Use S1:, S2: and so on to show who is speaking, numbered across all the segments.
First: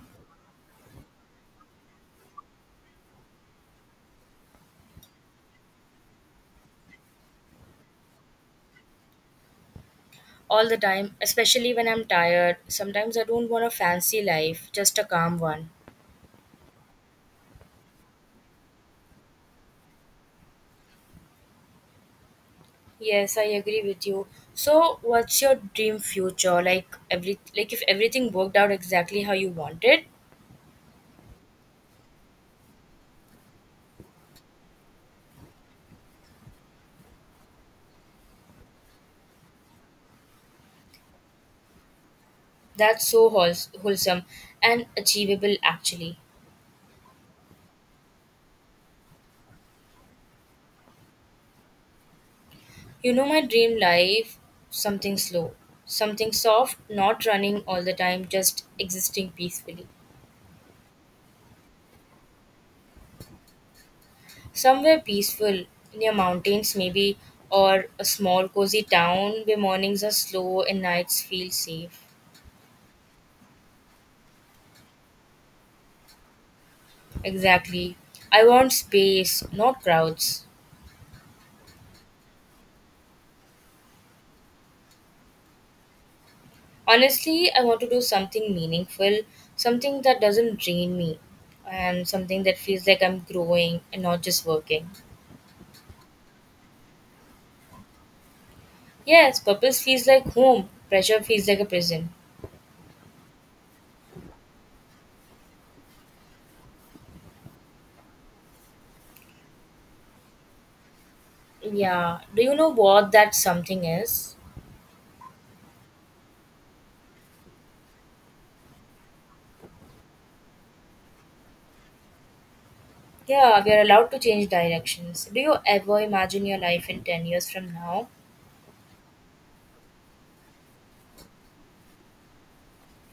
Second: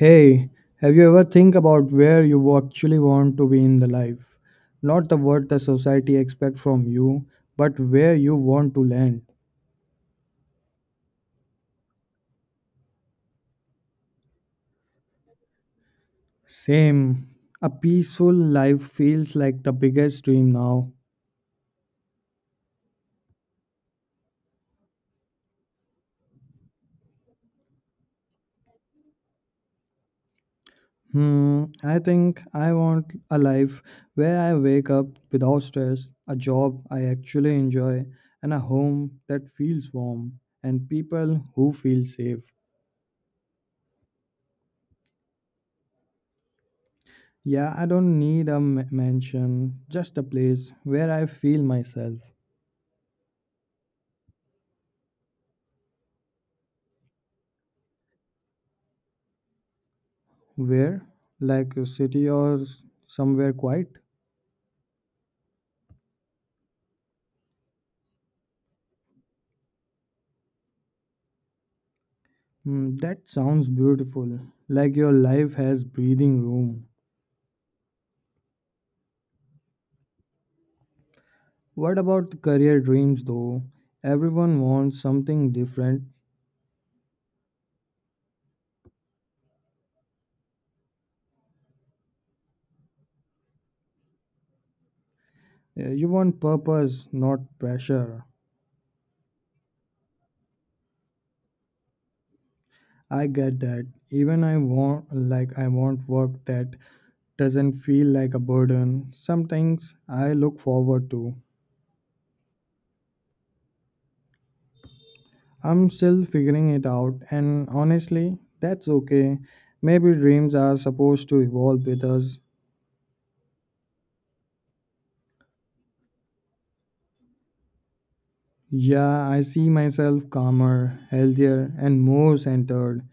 S1: Hey, have you ever think about where you actually want to be in the life? Not the what the society expect from you, but where you want to land.
S2: All the time, especially when I'm tired. Sometimes I don't want a fancy life, just a calm one.
S1: Same. A peaceful life feels like the biggest dream now.
S2: Yes, I agree with you. So, what's your dream future? Like if everything worked out exactly how you wanted,
S1: I think I want a life where I wake up without stress, a job I actually enjoy, and a home that feels warm, and people who feel safe.
S2: that's so wholesome and achievable actually.
S1: Yeah, I don't need a mansion, just a place where I feel myself.
S2: You know my dream life, something slow, something soft, not running all the time, just existing peacefully.
S1: Where? Like a city or somewhere quiet?
S2: Somewhere peaceful, near mountains maybe, or a small cozy town where mornings are slow and nights feel safe.
S1: That sounds beautiful. Like your life has breathing room.
S2: Exactly. I want space, not crowds.
S1: What about the career dreams though? Everyone wants something different.
S2: Honestly, I want to do something meaningful, something that doesn't drain me, and something that feels like I'm growing and not just working.
S1: You want purpose, not pressure.
S2: Yes, purpose feels like home, pressure feels like a prison.
S1: I get that. Even I want I want work that doesn't feel like a burden. Some things I look forward to.
S2: Yeah, do you know what that something is?
S1: I'm still figuring it out, and honestly, that's okay. Maybe dreams are supposed to evolve with us.
S2: Yeah, we are allowed to change directions. Do you ever imagine your life in 10 years from now?
S1: Yeah, I see myself calmer, healthier, and more centered.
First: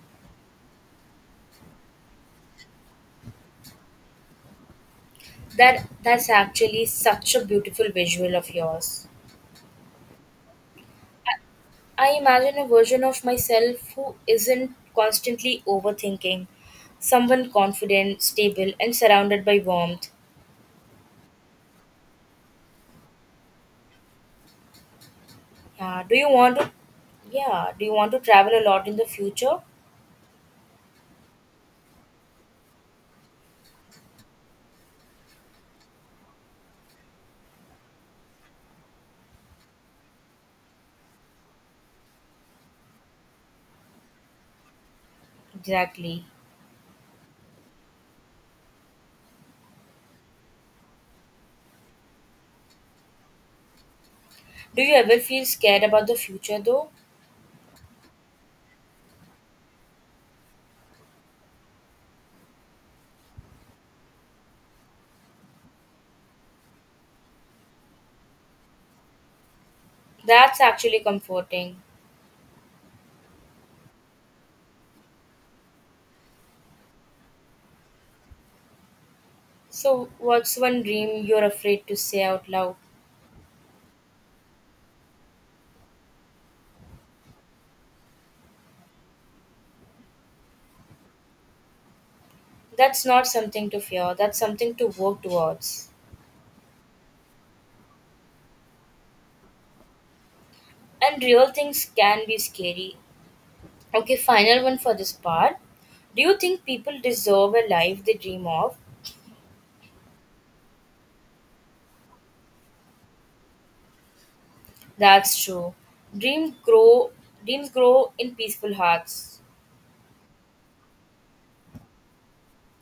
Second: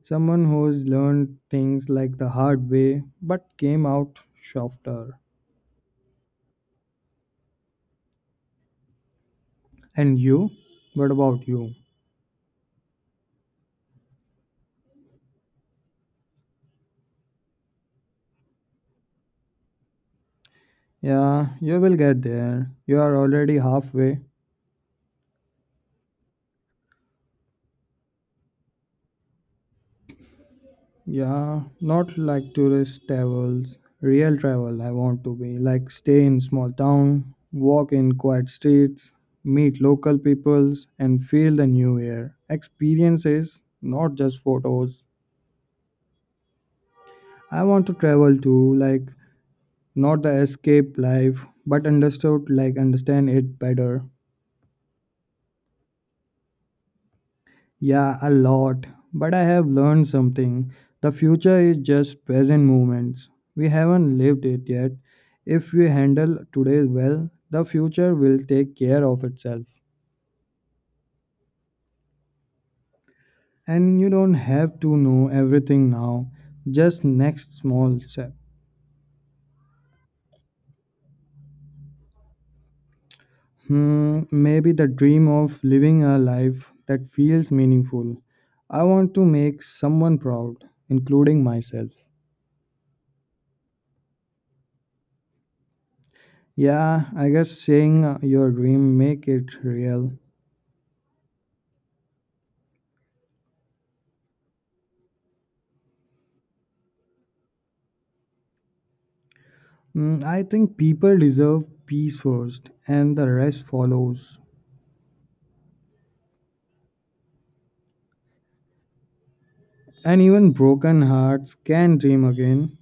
S1: Someone who's learned things like the hard way but came out softer.
S2: That's actually such a beautiful visual of yours.
S1: And you? What about you?
S2: I imagine a version of myself who isn't constantly overthinking, someone confident, stable and surrounded by warmth.
S1: Yeah, you will get there. You are already halfway.
S2: Yeah, do you want to Yeah, do you want to travel a lot in the future?
S1: Yeah, not like tourist travels, real travel I want to be. Like stay in small town, walk in quiet streets, meet local peoples and feel the new air. Experiences, not just photos.
S2: Exactly.
S1: I want to travel too, like not the escape life, but understood like understand it better.
S2: Do you ever feel scared about the future though?
S1: Yeah, a lot. But I have learned something. The future is just present moments. We haven't lived it yet. If we handle today well, the future will take care of itself.
S2: That's actually comforting.
S1: And you don't have to know everything now, just next small step.
S2: So, what's one dream you're afraid to say out loud?
S1: Maybe the dream of living a life that feels meaningful. I want to make someone proud, including myself.
S2: That's not something to fear, that's something to work towards.
S1: Yeah, I guess saying your dream make it real.
S2: And real things can be scary. Okay, final one for this part. Do you think people deserve a life they dream of?
S1: I think people deserve peace first, and the rest follows.
S2: That's true. Dream grow Dreams grow in peaceful hearts.
S1: And even broken hearts can dream again.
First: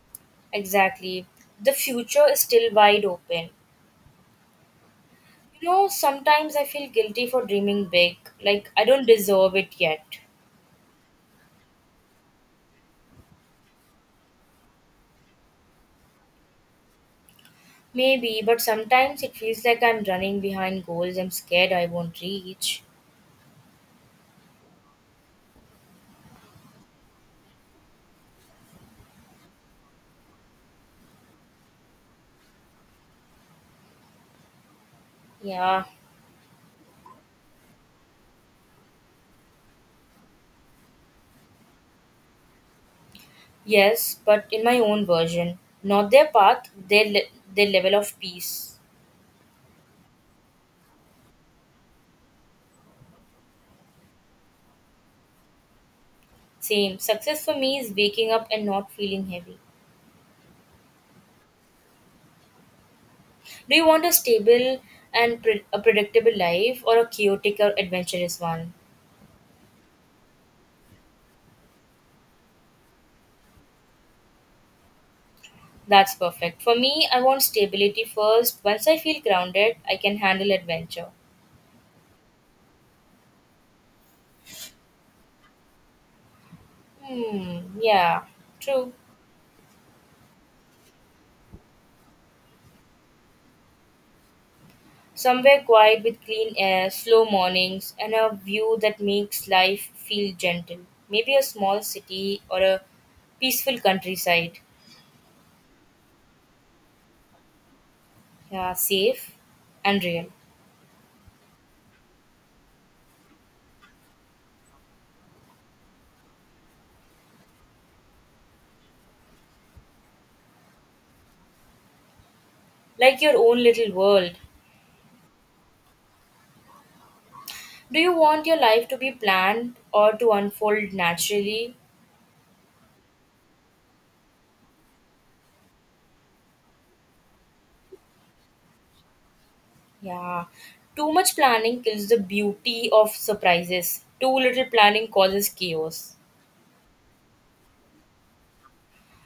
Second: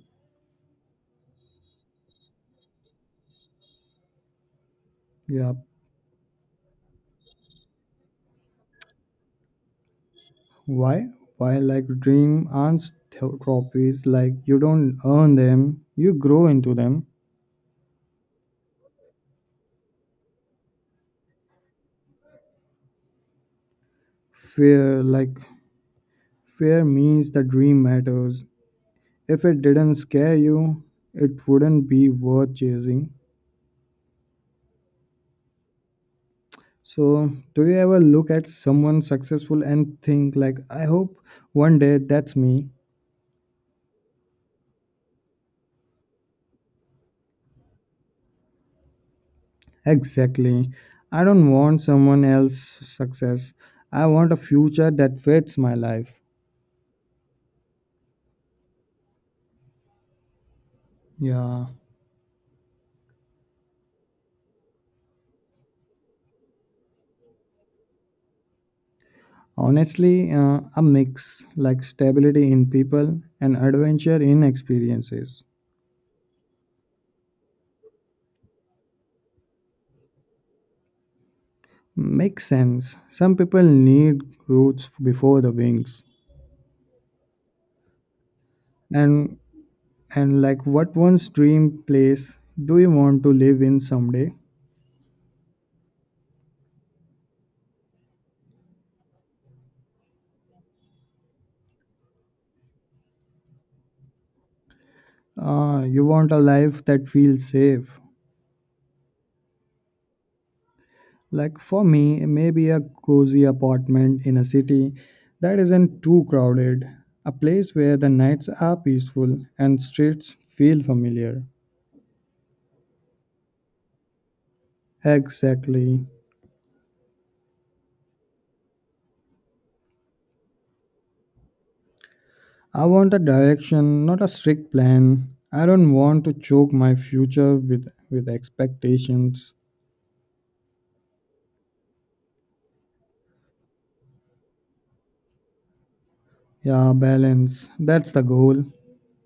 S2: Exactly. The future is still wide open.
S1: Yeah.
S2: You know, sometimes I feel guilty for dreaming big, like I don't deserve it yet.
S1: Why? Why, like, dream aren't trophies, like, you don't earn them, you grow into them.
S2: Maybe, but sometimes it feels like I'm running behind goals I'm scared I won't reach.
S1: Fear, like, fear means the dream matters. If it didn't scare you, it wouldn't be worth chasing.
S2: Yeah,
S1: So, do you ever look at someone successful and think, like, I hope one day that's me?
S2: yes, but in my own version. Not their path, their level of peace.
S1: Exactly. I don't want someone else's success. I want a future that fits my life.
S2: Same. Success for me is waking up and not feeling heavy.
S1: Yeah.
S2: Do you want a stable and a predictable life or a chaotic or adventurous one?
S1: Honestly, a mix like stability in people and adventure in experiences.
S2: That's perfect. For me, I want stability first. Once I feel grounded, I can handle adventure.
S1: Makes sense. Some people need roots before the wings.
S2: Hmm, yeah, true.
S1: And and like what one's dream place do you want to live in someday?
S2: Somewhere quiet with clean air, slow mornings, and a view that makes life feel gentle. Maybe a small city or a peaceful countryside.
S1: You want a life that feels safe.
S2: Yeah, safe and real.
S1: Like for me, maybe a cozy apartment in a city that isn't too crowded, a place where the nights are peaceful and streets feel familiar.
S2: Like your own little world.
S1: Exactly.
S2: Do you want your life to be planned or to unfold naturally?
S1: I want a direction, not a strict plan. I don't want to choke my future with, expectations.
S2: Yeah. Too much planning kills the beauty of surprises. Too little planning causes chaos.
S1: Yeah, balance. That's the goal.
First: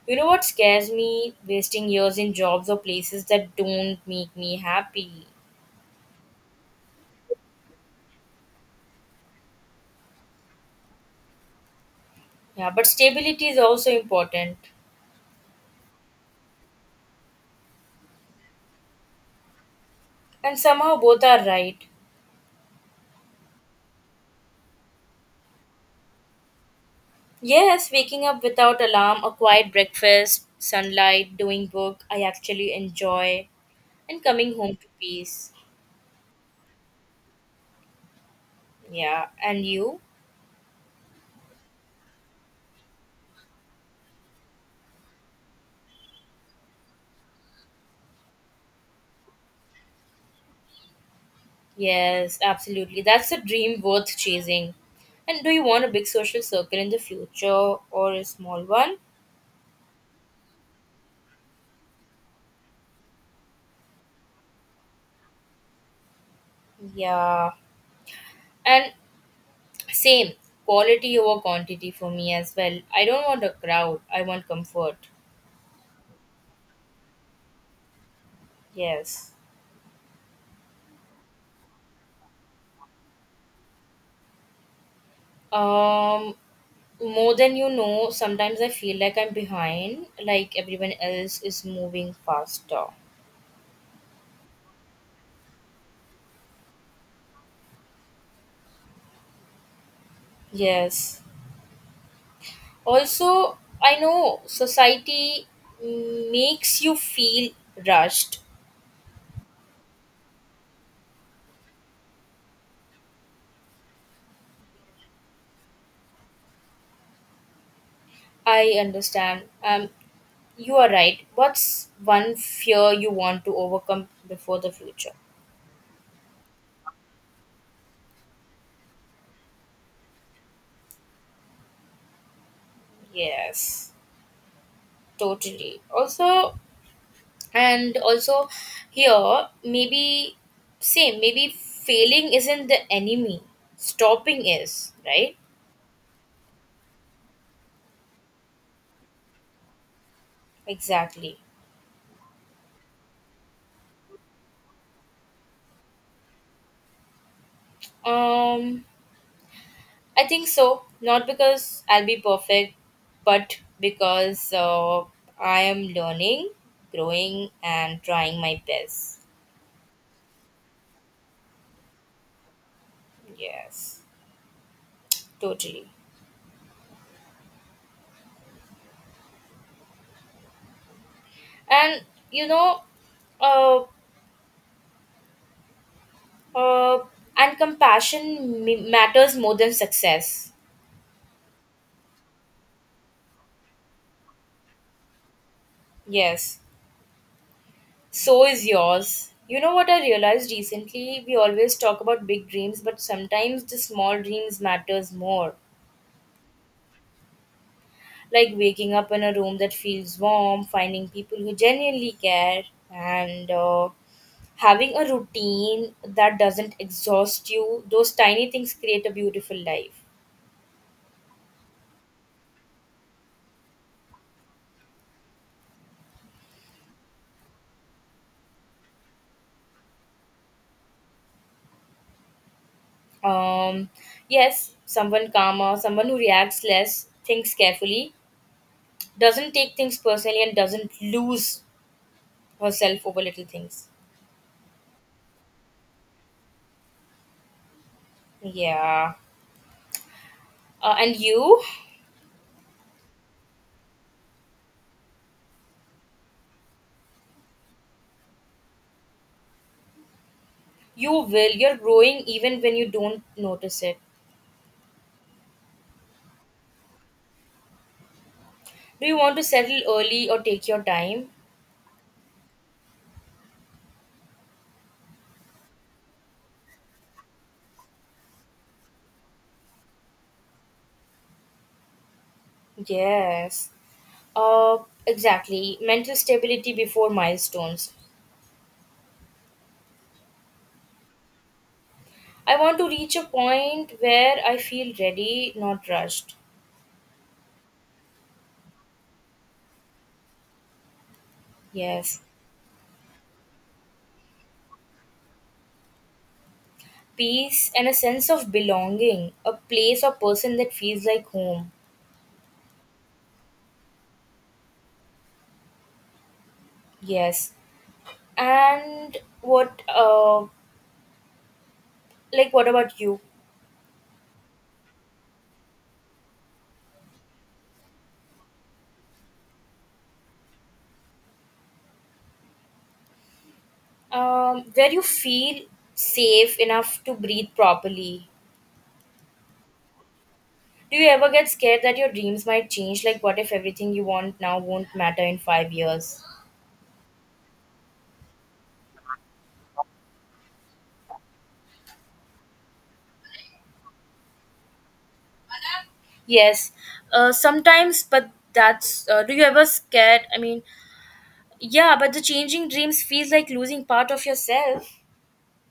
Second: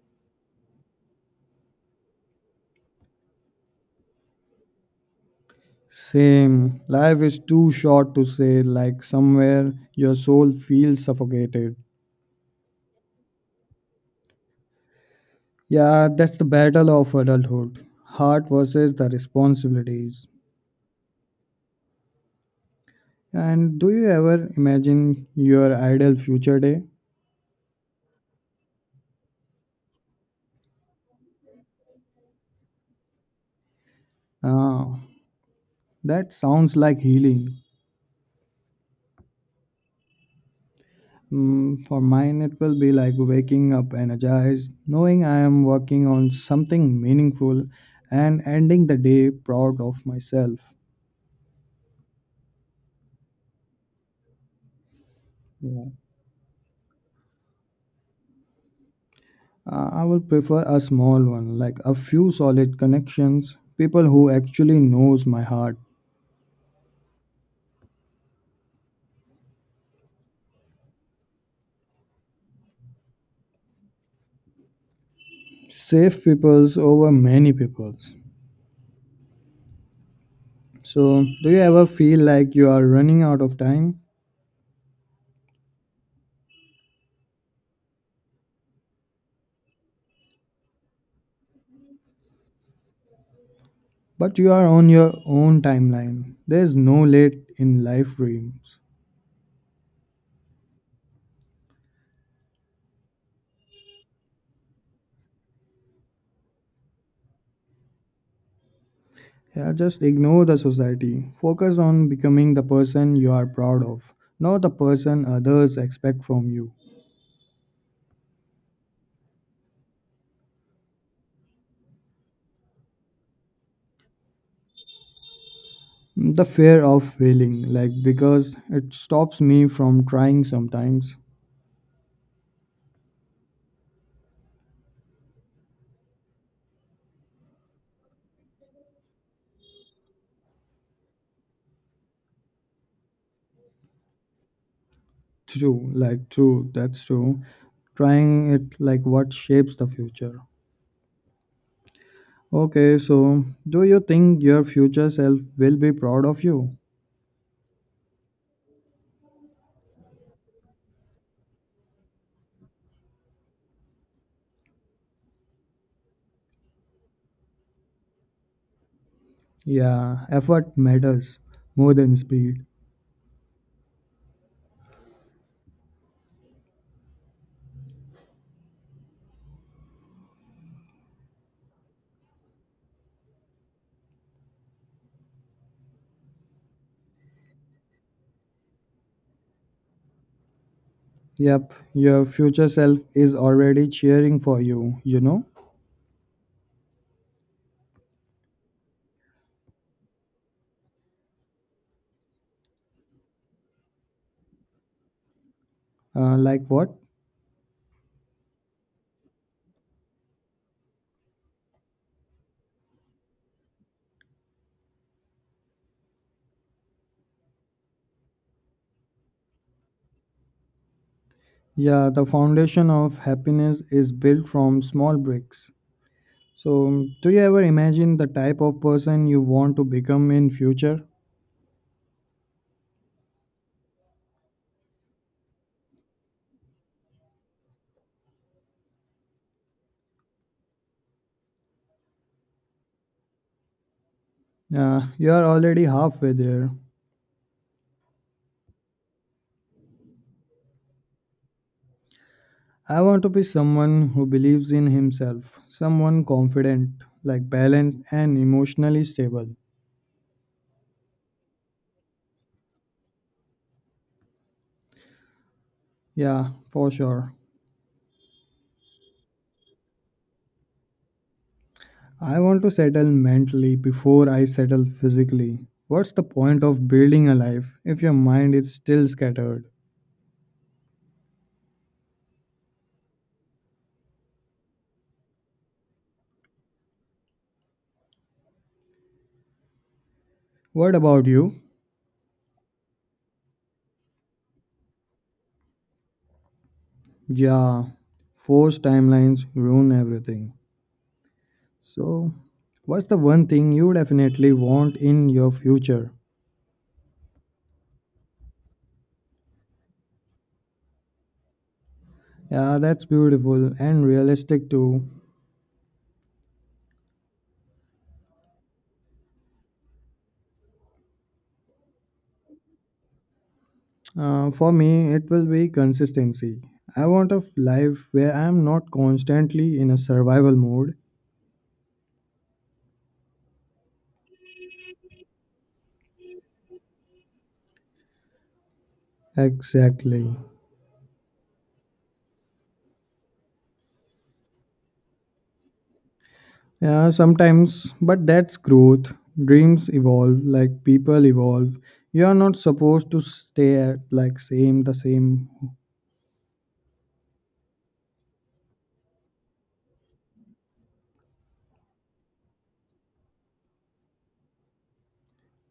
S2: You know what scares me? Wasting years in jobs or places that don't make me happy.
S1: Same. Life is too short to say, like, somewhere your soul feels suffocated.
S2: Yeah, but stability is also important.
S1: Yeah, that's the battle of adulthood heart versus the responsibilities.
S2: And somehow both are right.
S1: And do you ever imagine your ideal future day?
S2: Yes, waking up without alarm, a quiet breakfast, sunlight, doing work I actually enjoy, and coming home to
S1: Ah,
S2: peace.
S1: that sounds like healing.
S2: Yeah, and you?
S1: For mine, it will be like waking up energized, knowing I am working on something meaningful, and ending the day proud of myself.
S2: Yes, absolutely. That's a dream worth chasing. And do you want
S1: Yeah.
S2: a big social circle in the future or a small one?
S1: I will prefer a small one, like a few solid connections, people who actually knows my heart.
S2: Yeah. And same, quality over quantity for me as well. I don't want a crowd, I want comfort.
S1: Save peoples over many peoples.
S2: Yes.
S1: So, do you ever feel like you are running out of time,
S2: Um, More than you know, sometimes I feel like I'm behind, like everyone else is moving faster.
S1: but you are on your own timeline? There's no late in life dreams.
S2: Yes. Also, I know society makes you feel rushed.
S1: Yeah, just ignore the society. Focus on becoming the person you are proud of, not the person others expect from you.
S2: I understand. You are right. What's one fear you want to overcome before the future?
S1: The fear of failing, like because it stops me from trying sometimes.
S2: Yes, totally. Also, and also here maybe same maybe failing isn't the enemy, stopping is. Right,
S1: True, like true, that's true. Trying it like what shapes the future.
S2: exactly.
S1: Okay, so do you think your future self will be proud of you?
S2: um I think so, not because I'll be perfect, but because I am learning, growing and trying my best.
S1: Yeah, effort matters more than speed.
S2: Yes, totally. And you know, uh, uh, and compassion matters more than success.
S1: Yep, your future self is already cheering for you, you know?
S2: Yes. So is yours. You know what I realized recently? We always talk about big dreams, but sometimes the small dreams matters more.
S1: Like what?
S2: Like waking up in a room that feels warm, finding people who genuinely care, and having a routine that doesn't exhaust you. Those tiny things create a beautiful life.
S1: Yeah, the foundation of happiness is built from small bricks. So, do you ever imagine the type of person you want to become in future?
S2: Um, yes, someone calmer, someone who reacts less, thinks carefully, doesn't take things personally, and doesn't lose herself over little things.
S1: You are already halfway there.
S2: Yeah. And you,
S1: I want to be someone who believes in himself, someone confident, like balanced and emotionally stable.
S2: you will. You're growing even when you don't notice it.
S1: Yeah, for sure.
S2: Do you want to settle early or take your time?
S1: I want to settle mentally before I settle physically. What's the point of building a life if your mind is still scattered?
S2: Yes. Uh, exactly. Mental stability before milestones.
S1: What about you?
S2: I want to reach a point where I feel ready, not rushed.
S1: Yeah, forced timelines ruin everything.
S2: Yes.
S1: So, what's the one thing you definitely want in your future?
S2: Peace and a sense of belonging, a place or person that feels like home.
S1: Yeah, that's beautiful and realistic too.
S2: Yes. And what, like, what about you?
S1: For me, it will be consistency. I want a life where I am not constantly in a survival mode.
S2: Where you feel safe enough to breathe properly.
S1: Exactly.
S2: Do you ever get scared that your dreams might change? Like, what if everything you want now won't matter in 5 years?
S1: Yeah, sometimes, but that's growth. Dreams evolve, like people evolve. You are not supposed to stay at like same
S2: Yes, sometimes, but that's. Do you ever scared? I mean, yeah, but the changing dreams feels like losing part of yourself.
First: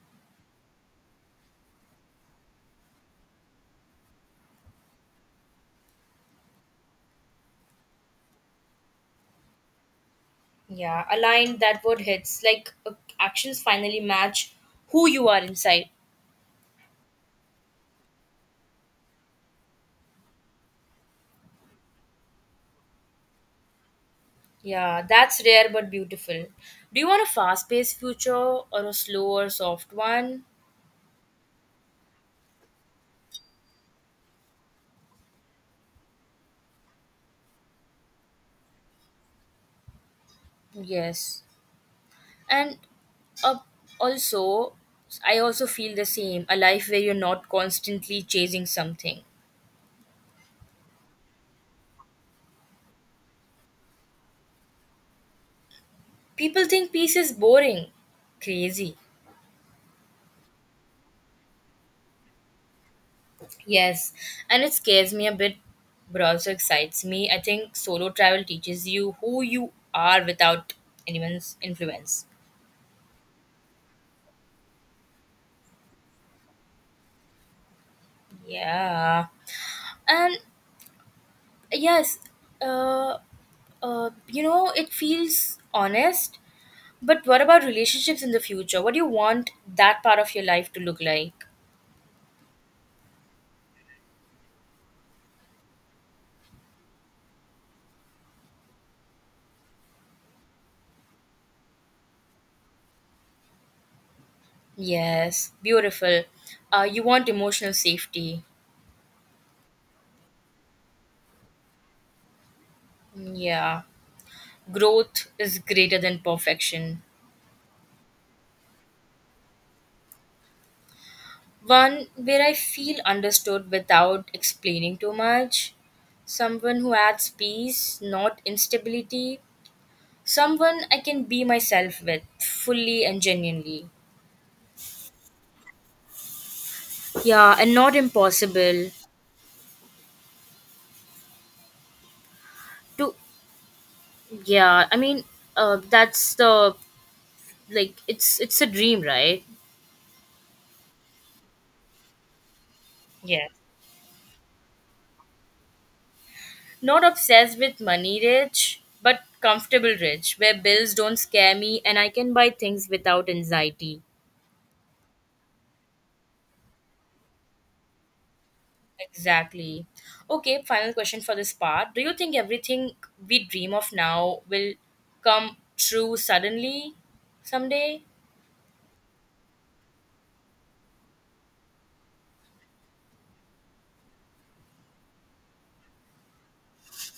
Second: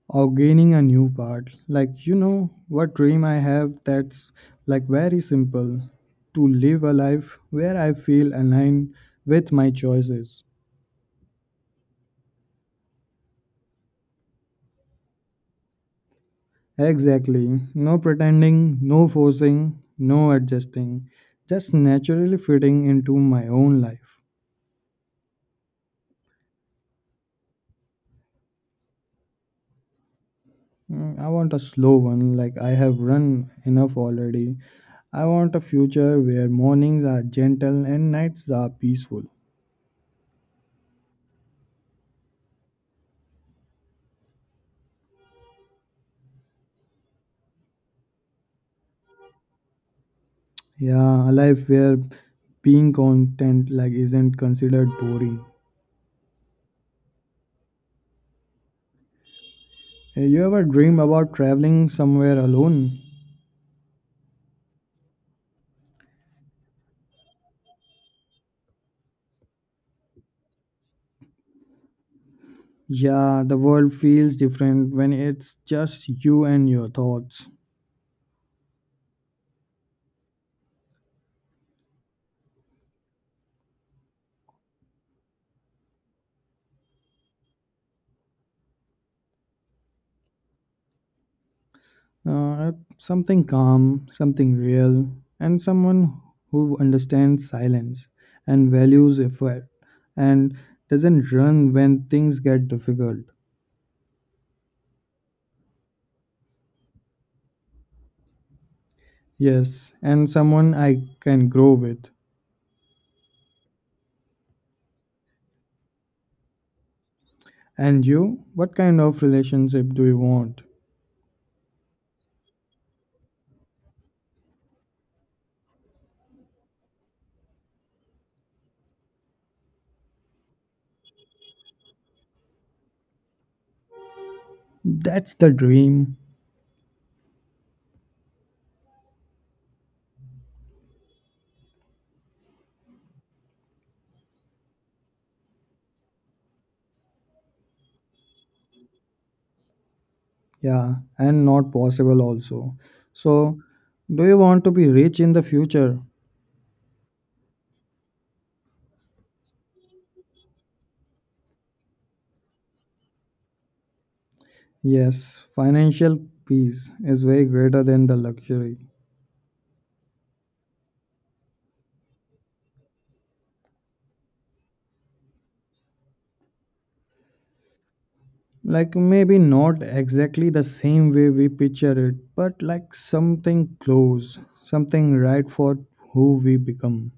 S1: or gaining a new part. Like you know what dream I have that's like very simple to live a life where I feel aligned with my choices.
S2: Yeah, a line that word hits like actions finally match who you are inside.
S1: Exactly. No pretending, no forcing, no adjusting. Just naturally fitting into my own life.
S2: Yeah, that's rare but beautiful. Do you want a fast paced future or a slow or soft one?
S1: I want a slow one, like I have run enough already. I want a future where mornings are gentle and nights are peaceful.
S2: Yes. And uh, also, I also feel the same, a life where you're not constantly chasing something.
S1: Yeah, a life where being content like isn't considered boring.
S2: People think peace is boring, crazy.
S1: You ever dream about traveling somewhere alone?
S2: Yes. And it scares me a bit, but also excites me. I think solo travel teaches you who you are without anyone's influence.
S1: Yeah, the world feels different when it's just you and your thoughts.
S2: Yeah. And yes, uh, you know, it feels honest. But what about relationships in the future? What do you want that part of your life to look like?
S1: Uh, something calm, something real, and someone who understands silence and values effort and doesn't run when things get difficult.
S2: Yes, beautiful. You want emotional safety.
S1: Yes, and someone I can grow with.
S2: Yeah. Growth is greater than perfection.
S1: And you, what kind of relationship do you want?
S2: One where I feel understood without explaining too much. Someone who adds peace, not instability. Someone I can be myself with fully and genuinely.
S1: That's the dream.
S2: Yeah, and not impossible. To yeah, I mean, that's the, like it's a dream, right?
S1: Yeah, and not possible also.
S2: Yes.
S1: So, do you want to be rich in the future?
S2: Not obsessed with money rich, but comfortable rich, where bills don't scare me and I can buy things without anxiety.
S1: Yes, financial peace is way greater than the luxury.
S2: Exactly. Okay, final question for this part. Do you think everything we dream of now will come true suddenly someday?
S1: Like maybe not exactly the same way we picture it, but like something close, something right for who we become.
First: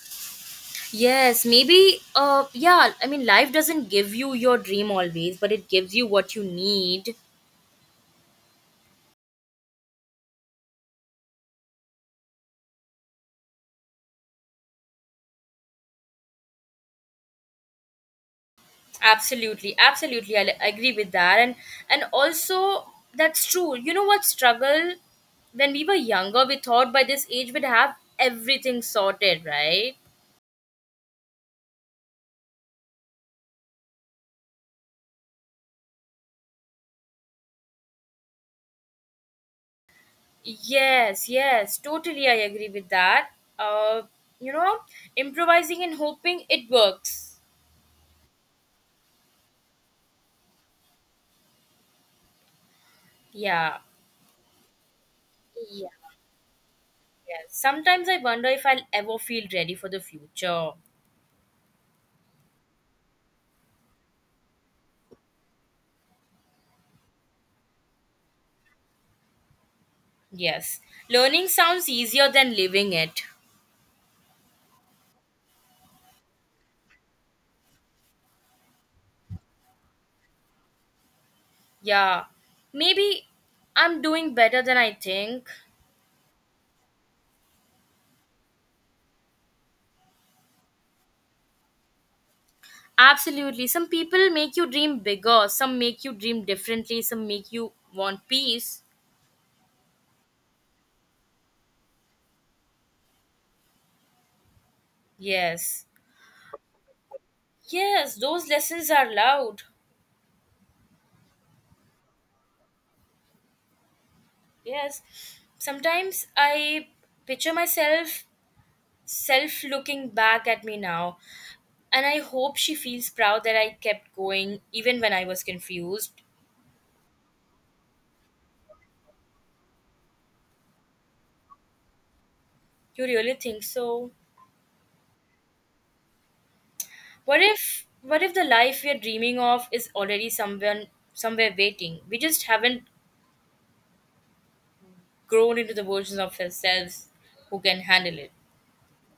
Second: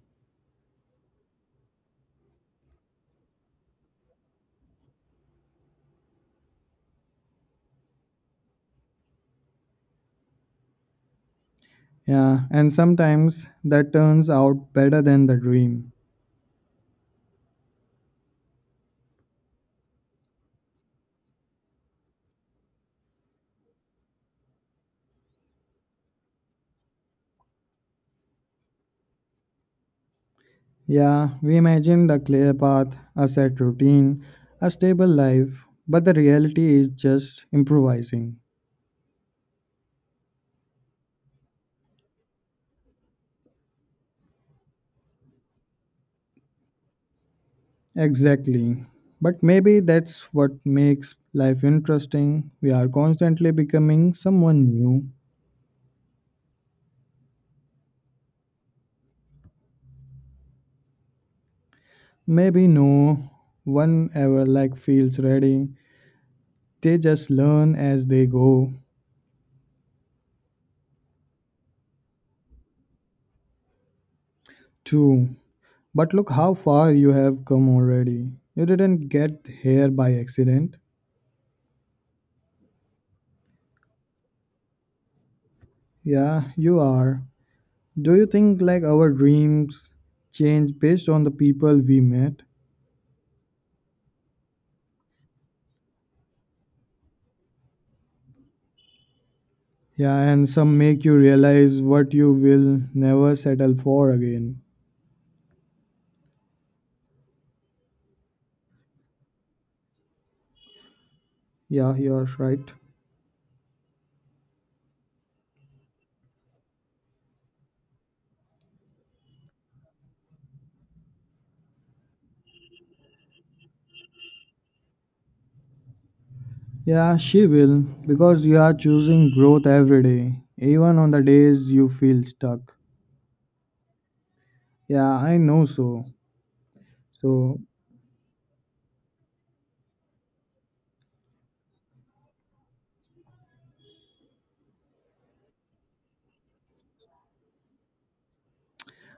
S2: Yes, maybe yeah, I mean life doesn't give you your dream always, but it gives you what you need.
S1: Yeah, and sometimes that turns out better than the dream.
S2: Absolutely, absolutely. I agree with that. And and also that's true. You know what struggle, when we were younger we thought by this age we'd have everything sorted, right?
S1: Yeah, we imagine the clear path, a set routine, a stable life, but the reality is just improvising.
S2: Yes, yes, totally, I agree with that. uh you know, improvising and hoping it works.
S1: Exactly, but maybe that's what makes life interesting. We are constantly
S2: Yeah,
S1: becoming someone new.
S2: yeah, yes. Sometimes I wonder if I'll ever feel ready for the future.
S1: Maybe no one ever like feels ready. They just learn as they go.
S2: Yes. Learning sounds easier than living it.
S1: True. But look how far you have come already. You didn't get here by accident.
S2: Yeah, maybe I'm doing better than I think.
S1: Yeah, you are. Do you think like our dreams change based on the people we met?
S2: Absolutely. Some people make you dream bigger, some make you dream differently, some make you want peace.
S1: Yeah, and some make you realize what you will never settle for again.
S2: Yes. Yes, those lessons are loud.
S1: Yeah, you're right.
S2: Yes. Sometimes I picture myself, self looking back at me now, and I hope she feels proud that I kept going even when I was confused.
S1: Yeah, she will, because you are choosing growth every day, even on the days you feel stuck.
S2: You really think so?
S1: Yeah, I know so.
S2: What
S1: So,
S2: if what if the life we are dreaming of is already somewhere, somewhere waiting? We just haven't grown into the versions of ourselves who can handle it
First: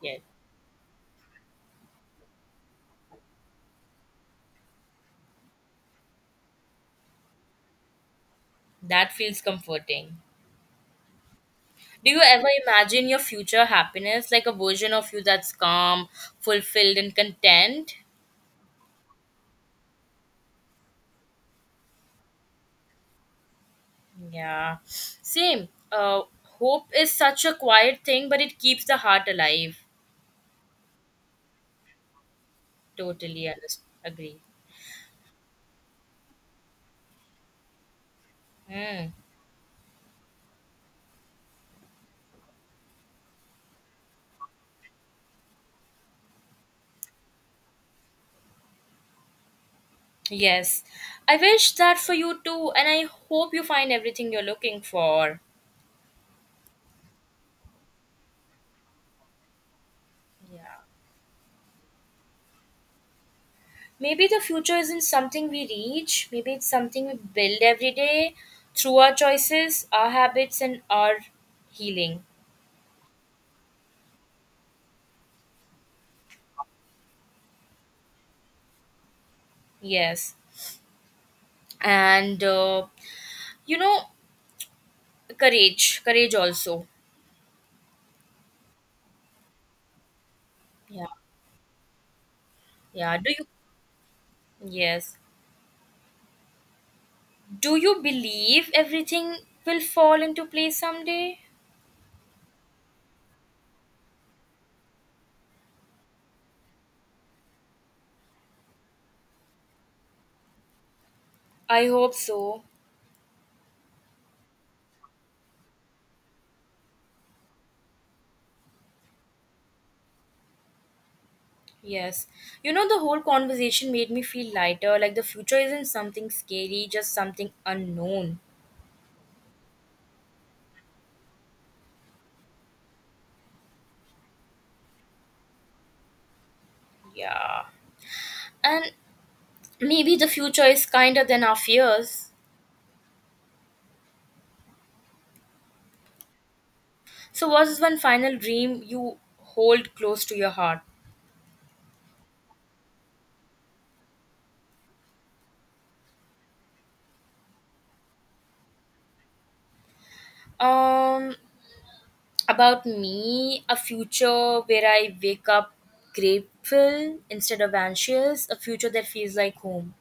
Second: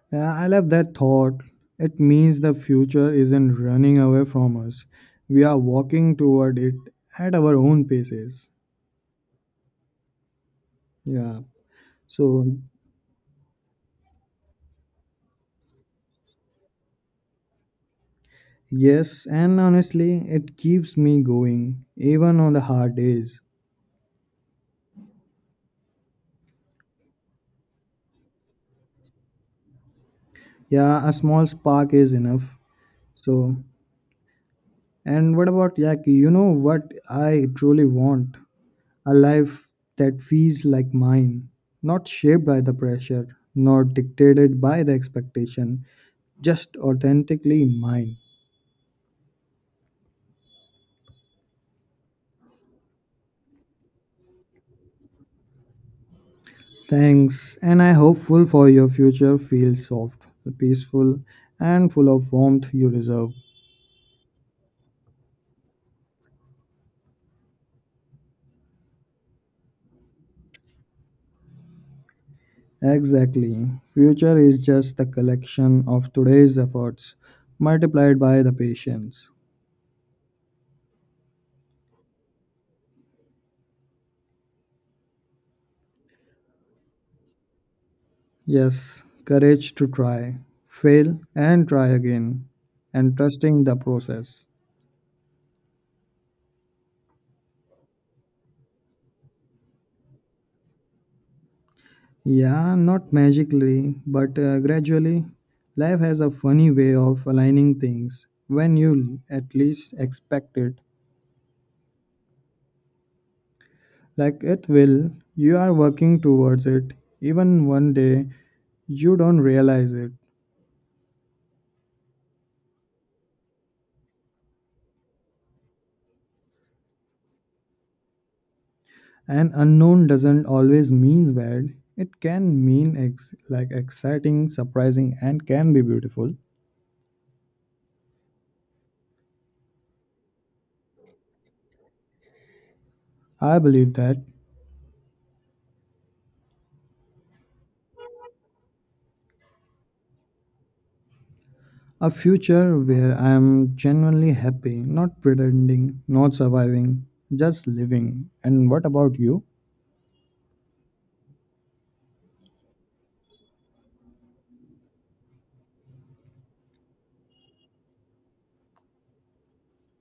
S2: yet.
S1: yeah, I love that thought. It means the future isn't running away from us, we are walking toward it at our own paces.
S2: That feels comforting.
S1: Yeah,
S2: Do you
S1: so
S2: ever imagine your future happiness, like a version of you that's calm, fulfilled, and content?
S1: yes, and honestly, it keeps me going, even on the hard days.
S2: Yeah, same. Hope is such a quiet thing, but it keeps the heart alive.
S1: Yeah, a small spark is enough.
S2: Totally
S1: So,
S2: underst- agree.
S1: and what about Yaki? You know what I truly want?
S2: Hmm.
S1: A life that feels like mine, not shaped by the pressure, nor dictated by the expectation, just authentically mine.
S2: Yes, I wish that for you too, and I hope you find everything you're looking for.
S1: Thanks, and I hopeful for your future feels soft,
S2: Yeah.
S1: peaceful, and full of warmth you deserve.
S2: Maybe the future isn't something we reach, maybe it's something we build every day through our choices, our habits, and our healing.
S1: Exactly. Future is just the collection of today's efforts multiplied by the patience.
S2: Yes, and you know, courage also.
S1: Yes, courage to try,
S2: Yeah,
S1: fail, and try again, and
S2: yeah.
S1: trusting the process.
S2: Yes, do you believe everything will fall into place someday?
S1: Yeah, not magically, but gradually. Life has a funny way of aligning things when you at least expect it.
S2: I hope so.
S1: Like it will, you are working towards it, even one day you don't realize it.
S2: Yes. You know, the whole conversation made me feel lighter, like the future isn't something scary, just something unknown.
S1: And unknown doesn't always mean bad. It can mean like exciting, surprising, and can be beautiful.
S2: Yeah. And maybe the future is kinder than our fears.
S1: I believe that.
S2: So, what is one final dream you hold close to your heart?
S1: A future where I am genuinely happy, not pretending, not surviving, just living. And what about you?
S2: Um, about me, a future where I wake up grateful instead of anxious, a future that feels like home.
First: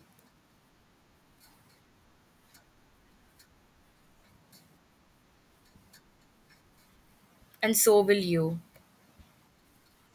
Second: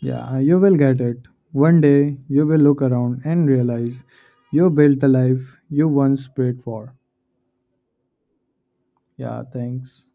S1: Yeah, you will get it. One day you will look around and realize you built the life you once prayed for.
S2: And so will you.
S1: Yeah, thanks.